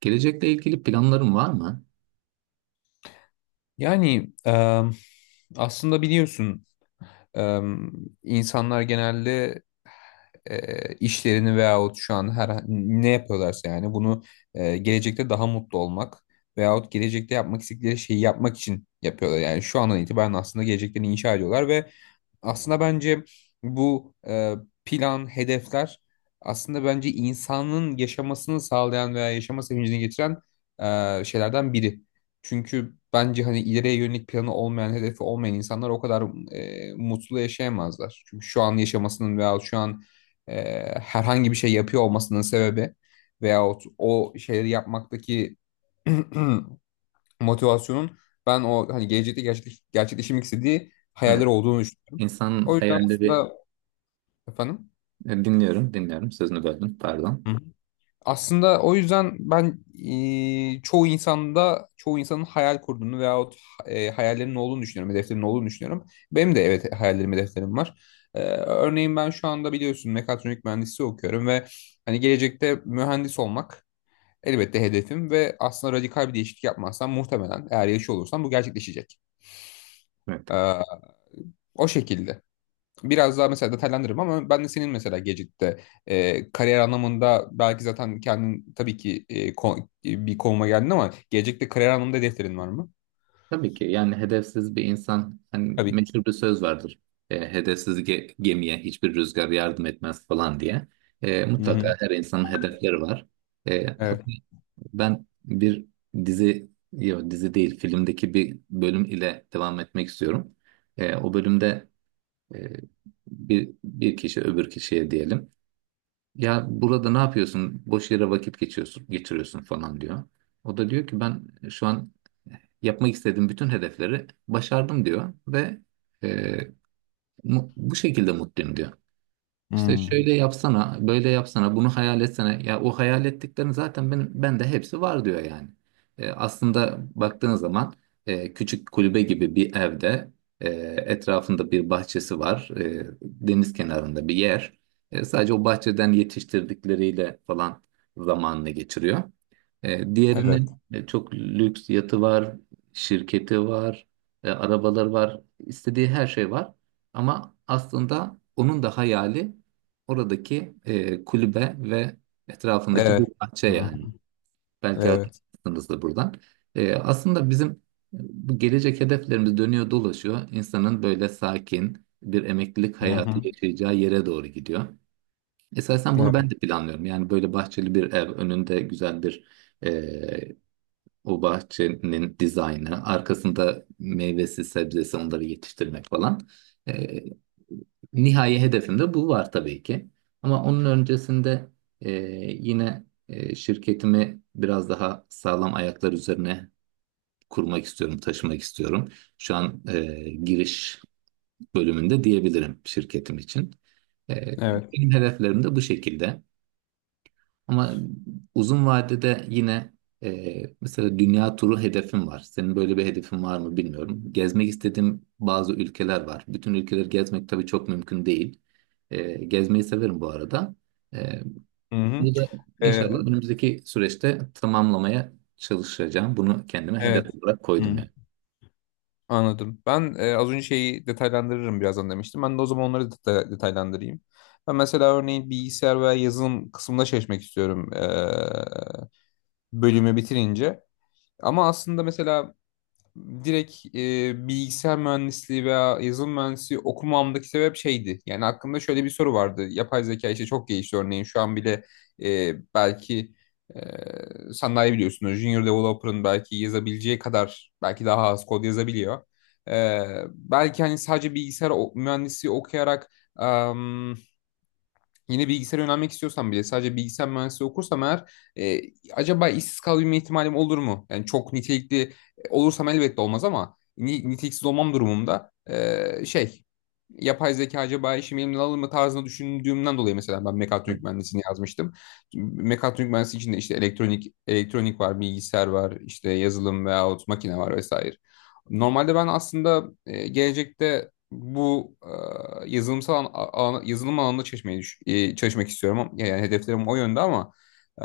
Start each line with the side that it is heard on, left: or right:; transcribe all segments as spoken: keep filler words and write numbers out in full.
right: Gelecekle ilgili planların var mı?
left: Yani em, aslında biliyorsun, em, insanlar genelde e, işlerini veyahut şu an her ne yapıyorlarsa yani bunu e, gelecekte daha mutlu olmak veyahut gelecekte yapmak istedikleri şeyi yapmak için yapıyorlar. Yani şu andan itibaren aslında geleceklerini inşa ediyorlar ve aslında bence bu e, plan, hedefler aslında bence insanın yaşamasını sağlayan veya yaşama sevincini getiren e, şeylerden biri. Çünkü bence hani ileriye yönelik planı olmayan, hedefi olmayan insanlar o kadar e, mutlu yaşayamazlar. Çünkü şu an yaşamasının veya şu an e, herhangi bir şey yapıyor olmasının sebebi veyahut o şeyleri yapmaktaki motivasyonun ben o hani gelecekte gerçekleş, gerçekleşmek istediği hayaller
right: Evet.
left: olduğunu düşünüyorum.
right: İnsanın
left: O yüzden
right: hayalleri...
left: aslında. Efendim?
right: E, dinliyorum, dinliyorum. Sözünü böldüm, pardon.
left: Hı hı. Aslında o yüzden ben e, çoğu insanda çoğu insanın hayal kurduğunu veyahut e, hayallerinin olduğunu düşünüyorum, hedeflerinin olduğunu düşünüyorum. Benim de, evet, hayallerim, hedeflerim var. E, örneğin ben şu anda biliyorsun mekatronik mühendisliği okuyorum ve hani gelecekte mühendis olmak elbette hedefim ve aslında radikal bir değişiklik yapmazsam muhtemelen eğer yaşıyor olursam bu gerçekleşecek.
right: Evet.
left: E, O şekilde. Biraz daha mesela detaylandırırım ama ben de senin mesela Gecik'te e, kariyer anlamında belki zaten kendin tabii ki e, ko- e, bir konuma geldin ama Gecik'te kariyer anlamında hedeflerin var mı?
right: Tabii ki yani hedefsiz bir insan, hani
left: Tabii.
right: meşhur bir söz vardır. E, hedefsiz ge- gemiye hiçbir rüzgar yardım etmez falan diye. E,
left: Hı-hı.
right: mutlaka her insanın hedefleri var. E, hatta
left: Evet.
right: ben bir dizi, yok dizi değil, filmdeki bir bölüm ile devam etmek istiyorum. E, o bölümde e, bir, bir kişi öbür kişiye diyelim. Ya burada ne yapıyorsun? Boş yere vakit geçiyorsun, geçiriyorsun falan diyor. O da diyor ki, ben şu an yapmak istediğim bütün hedefleri başardım diyor ve e, mu- bu şekilde mutluyum diyor. İşte
left: Hmm.
right: şöyle yapsana, böyle yapsana, bunu hayal etsene. Ya o hayal ettiklerin zaten benim, bende hepsi var diyor yani. E, aslında baktığın zaman e, küçük kulübe gibi bir evde e, etrafında bir bahçesi var. E, deniz kenarında bir yer. E, sadece o bahçeden yetiştirdikleriyle falan zamanını geçiriyor. E,
left: Evet.
right: diğerinin e, çok lüks yatı var, şirketi var, e, arabaları var, istediği her şey var. Ama aslında onun da hayali oradaki e, kulübe ve etrafındaki bir
left: Evet.
right: bahçe yani.
left: Hı-hı.
right: Belki
left: Evet.
right: hatırlarsınız da buradan. E, aslında bizim bu gelecek hedeflerimiz dönüyor dolaşıyor. İnsanın böyle sakin bir emeklilik hayatı
left: Hı-hı.
right: yaşayacağı yere doğru gidiyor. Esasen bunu
left: Evet.
right: ben de planlıyorum. Yani böyle bahçeli bir ev, önünde güzel bir o bahçenin dizaynı, arkasında meyvesi, sebzesi, onları yetiştirmek falan. E, nihai hedefimde bu var tabii ki. Ama onun öncesinde e, yine e, şirketimi biraz daha sağlam ayaklar üzerine kurmak istiyorum, taşımak istiyorum. Şu an e, giriş bölümünde diyebilirim şirketim için. E,
left: Evet.
right: benim hedeflerim de bu şekilde. Ama uzun vadede yine e, mesela dünya turu hedefim var. Senin böyle bir hedefin var mı bilmiyorum. Gezmek istediğim bazı ülkeler var. Bütün ülkeleri gezmek tabii çok mümkün değil. E, gezmeyi severim bu arada. E,
left: Hı-hı.
right: bunu da inşallah
left: Ee,
right: önümüzdeki süreçte tamamlamaya çalışacağım. Bunu kendime hedef
left: evet.
right: olarak koydum
left: Hı.
right: yani.
left: Anladım. Ben e, az önce şeyi detaylandırırım birazdan demiştim. Ben de o zaman onları deta- detaylandırayım. Ben mesela örneğin bilgisayar veya yazılım kısmında çalışmak istiyorum. E, bölümü bitirince. Ama aslında mesela direkt e, bilgisayar mühendisliği veya yazılım mühendisliği okumamdaki sebep şeydi. Yani aklımda şöyle bir soru vardı. Yapay zeka işte çok gelişti örneğin. Şu an bile e, belki e, sen daha iyi biliyorsun. Junior developer'ın belki yazabileceği kadar belki daha az kod yazabiliyor. E, Belki hani sadece bilgisayar o- mühendisliği okuyarak yine bilgisayara yönelmek istiyorsam bile sadece bilgisayar mühendisliği okursam eğer e, acaba işsiz kalabilme ihtimalim olur mu? Yani çok nitelikli e, olursam elbette olmaz ama ni- niteliksiz olmam durumunda e, şey yapay zeka acaba işimi elimden alır mı tarzında düşündüğümden dolayı mesela ben mekatronik mühendisliğini yazmıştım. Mekatronik mühendisliği içinde işte elektronik elektronik var, bilgisayar var, işte yazılım veyahut makine var vesaire. Normalde ben aslında e, gelecekte bu e, yazılımsal an, a- yazılım alanında çalışmayı düş- e, çalışmak istiyorum. Yani hedeflerim o yönde ama e,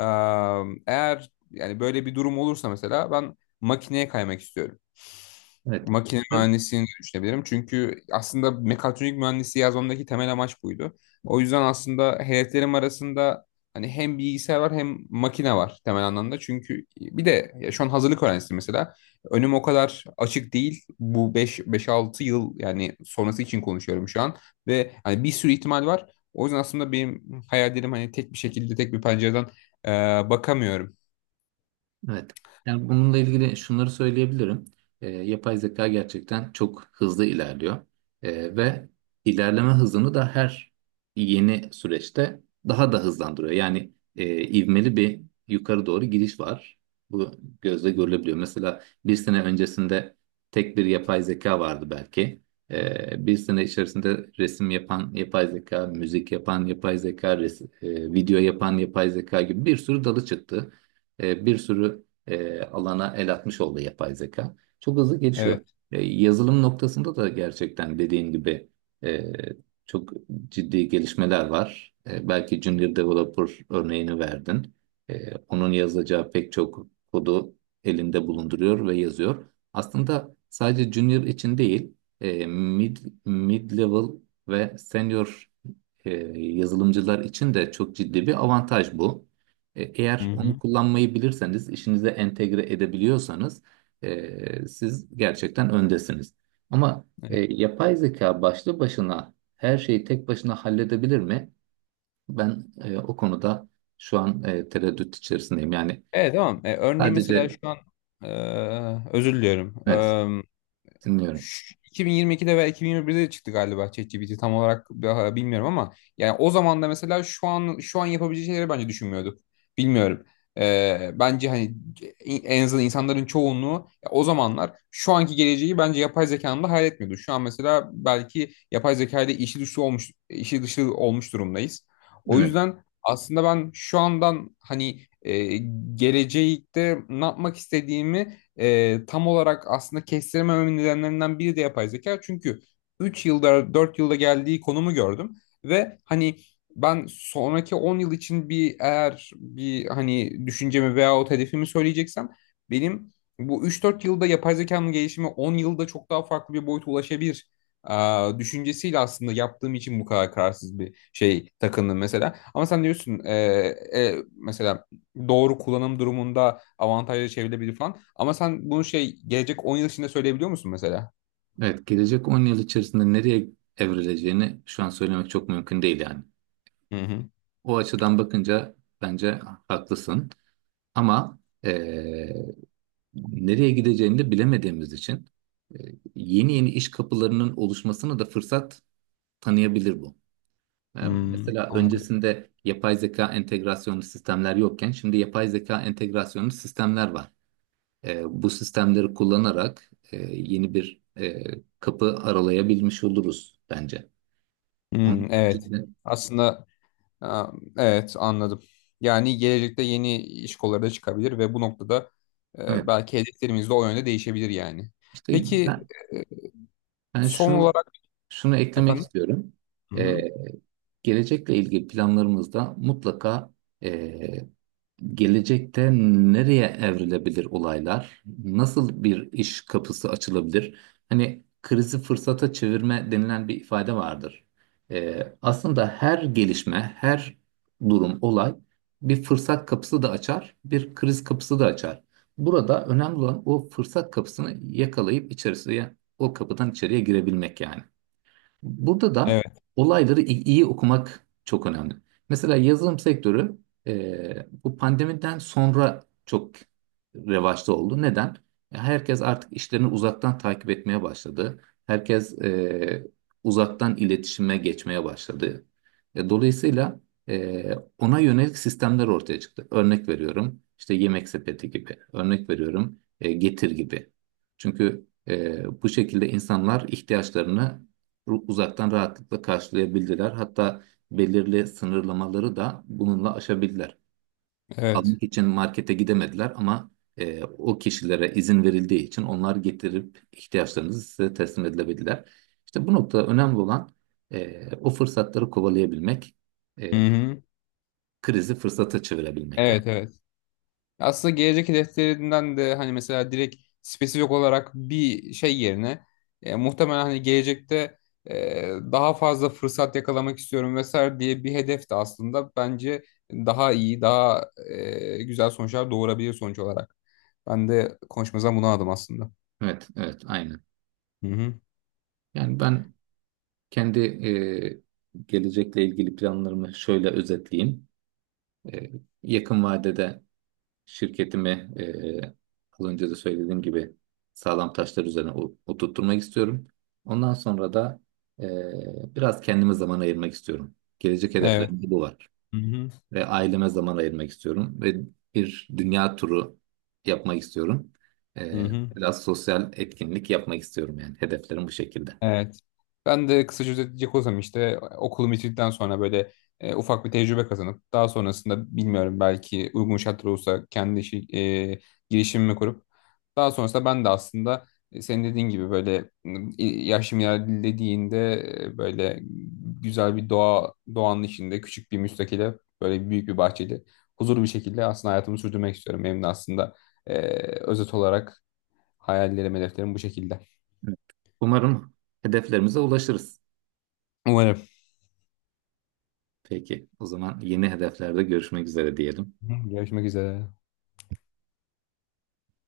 left: eğer yani böyle bir durum olursa mesela ben makineye kaymak istiyorum.
right: Evet.
left: Makine
right: Evet.
left: mühendisliğini düşünebilirim. Çünkü aslında mekatronik mühendisliği yazmamdaki temel amaç buydu. O yüzden aslında hedeflerim arasında hani hem bilgisayar var hem makine var temel anlamda. Çünkü bir de ya şu an hazırlık öğrencisiyim mesela. Önüm o kadar açık değil. Bu beş 5-6 yıl yani sonrası için konuşuyorum şu an ve hani bir sürü ihtimal var. O yüzden aslında benim hayallerim hani tek bir şekilde tek bir pencereden e, bakamıyorum.
right: Evet. Yani bununla ilgili şunları söyleyebilirim. Ee, yapay zeka gerçekten çok hızlı ilerliyor. Ee, ve ilerleme hızını da her yeni süreçte daha da hızlandırıyor. Yani e, ivmeli bir yukarı doğru gidiş var. Bu gözle görülebiliyor. Mesela bir sene öncesinde tek bir yapay zeka vardı belki. Ee, bir sene içerisinde resim yapan yapay zeka, müzik yapan yapay zeka, res- e, video yapan yapay zeka gibi bir sürü dalı çıktı, e, bir sürü e, alana el atmış oldu yapay zeka. Çok hızlı gelişiyor.
left: Evet.
right: E, yazılım noktasında da gerçekten dediğin gibi e, çok ciddi gelişmeler var. E, belki Junior Developer örneğini verdin. E, onun yazacağı pek çok kodu elinde bulunduruyor ve yazıyor. Aslında sadece Junior için değil, e, mid, mid level ve senior e, yazılımcılar için de çok ciddi bir avantaj bu. E,
left: Hı
right: eğer onu
left: hı.
right: kullanmayı bilirseniz, işinize entegre edebiliyorsanız e, siz gerçekten öndesiniz. Ama e,
left: Evet,
right: yapay zeka başlı başına her şeyi tek başına halledebilir mi? Ben e, o konuda şu an e, tereddüt içerisindeyim. Yani
left: Evet, tamam. E, örneğin mesela şu
right: sadece...
left: an e, özür diliyorum.
right: Evet, dinliyorum.
left: Ş- iki bin yirmi ikide veya iki bin yirmi birde de çıktı galiba ChatGPT tam olarak bi- bilmiyorum ama yani o zaman da mesela şu an şu an yapabileceği şeyleri bence düşünmüyorduk. Bilmiyorum. Ee, bence hani en azından insanların çoğunluğu ya o zamanlar şu anki geleceği bence yapay zekanın da hayal etmiyordu. Şu an mesela belki yapay zeka ile işi dışı olmuş işi dışı olmuş durumdayız. O
right: Evet,
left: yüzden aslında ben şu andan hani e, gelecekte ne yapmak istediğimi e, tam olarak aslında kestiremememin nedenlerinden biri de yapay zeka. Çünkü üç yılda dört yılda geldiği konumu gördüm ve hani ben sonraki on yıl için bir eğer bir hani düşüncemi veyahut hedefimi söyleyeceksem benim bu üç dört yılda yapay zekanın gelişimi on yılda çok daha farklı bir boyuta ulaşabilir e, düşüncesiyle aslında yaptığım için bu kadar kararsız bir şey takındım mesela. Ama sen diyorsun e, e, mesela doğru kullanım durumunda avantajlı çevirebilir falan. Ama sen bunu şey gelecek on yıl içinde söyleyebiliyor musun mesela?
right: evet, gelecek on yıl içerisinde nereye evrileceğini şu an söylemek çok mümkün değil yani.
left: Hı hı.
right: O açıdan bakınca bence haklısın. Ama eee, nereye gideceğini de bilemediğimiz için eee, yeni yeni iş kapılarının oluşmasına da fırsat tanıyabilir bu. Yani
left: Hmm,
right: mesela
left: anladım.
right: öncesinde yapay zeka entegrasyonlu sistemler yokken şimdi yapay zeka entegrasyonlu sistemler var. Eee, bu sistemleri kullanarak eee, yeni bir eee, kapı aralayabilmiş oluruz bence. Onun
left: Hmm, evet.
right: haricinde
left: Aslında ha, evet, anladım. Yani gelecekte yeni iş kolları da çıkabilir ve bu noktada
right: evet,
left: e, belki hedeflerimiz de o yönde değişebilir yani.
right: işte,
left: Peki
right: ben, ben
left: son
right: şunu
left: olarak.
right: Şunu eklemek
left: Efendim?
right: istiyorum.
left: Hı
right: Ee,
left: hı.
right: gelecekle ilgili planlarımızda mutlaka e, gelecekte nereye evrilebilir olaylar, nasıl bir iş kapısı açılabilir? Hani krizi fırsata çevirme denilen bir ifade vardır. Ee, aslında her gelişme, her durum, olay bir fırsat kapısı da açar, bir kriz kapısı da açar. Burada önemli olan o fırsat kapısını yakalayıp içerisine, o kapıdan içeriye girebilmek yani. Burada da
left: Evet,
right: olayları i- iyi okumak çok önemli. Mesela yazılım sektörü e, bu pandemiden sonra çok revaçta oldu. Neden? E, Herkes artık işlerini uzaktan takip etmeye başladı. Herkes e, uzaktan iletişime geçmeye başladı. E, dolayısıyla e, ona yönelik sistemler ortaya çıktı. Örnek veriyorum, işte yemek sepeti gibi. Örnek veriyorum, e, getir gibi. Çünkü e, bu şekilde insanlar ihtiyaçlarını uzaktan rahatlıkla karşılayabildiler. Hatta belirli sınırlamaları da bununla aşabildiler.
left: evet.
right: Almak için markete gidemediler ama e, o kişilere izin verildiği için onlar getirip ihtiyaçlarınızı size teslim edilebildiler. İşte bu noktada önemli olan e, o fırsatları kovalayabilmek,
left: Hı
right: e,
left: hı.
right: krizi fırsata çevirebilmek yani.
left: Evet, evet. Aslında gelecek hedeflerinden de hani mesela direkt spesifik olarak bir şey yerine e, muhtemelen hani gelecekte e, daha fazla fırsat yakalamak istiyorum vesaire diye bir hedef de aslında bence daha iyi, daha e, güzel sonuçlar doğurabilir sonuç olarak. Ben de konuşmamızdan bunu aldım aslında.
right: Evet, evet, aynen.
left: Hı hı.
right: Yani ben kendi e, gelecekle ilgili planlarımı şöyle özetleyeyim. E, yakın vadede şirketimi, eee, az önce de söylediğim gibi, sağlam taşlar üzerine o- oturtturmak istiyorum. Ondan sonra da eee, biraz kendime zaman ayırmak istiyorum. Gelecek
left: Evet.
right: hedeflerim de bu var.
left: Hı hı.
right: Ve aileme zaman ayırmak istiyorum. Ve bir dünya turu yapmak istiyorum.
left: Hı
right: Eee,
left: hı.
right: biraz sosyal etkinlik yapmak istiyorum yani. Hedeflerim bu şekilde.
left: Evet. Ben de kısaca özetleyecek olursam işte e, okulumu bitirdikten sonra böyle e, ufak bir tecrübe kazanıp daha sonrasında bilmiyorum belki uygun şartlar olursa kendi işi, e, girişimimi kurup daha sonrasında ben de aslında e, senin dediğin gibi böyle m, i- yaşım ilerlediğinde e, böyle güzel bir doğa doğanın içinde küçük bir müstakile böyle büyük bir bahçeli huzurlu bir şekilde aslında hayatımı sürdürmek istiyorum. Benim de aslında e, özet olarak hayallerim, hedeflerim bu şekilde.
right: Evet. Umarım hedeflerimize ulaşırız.
left: Umarım.
right: Peki, o zaman yeni hedeflerde görüşmek üzere diyelim.
left: Hı, görüşmek üzere.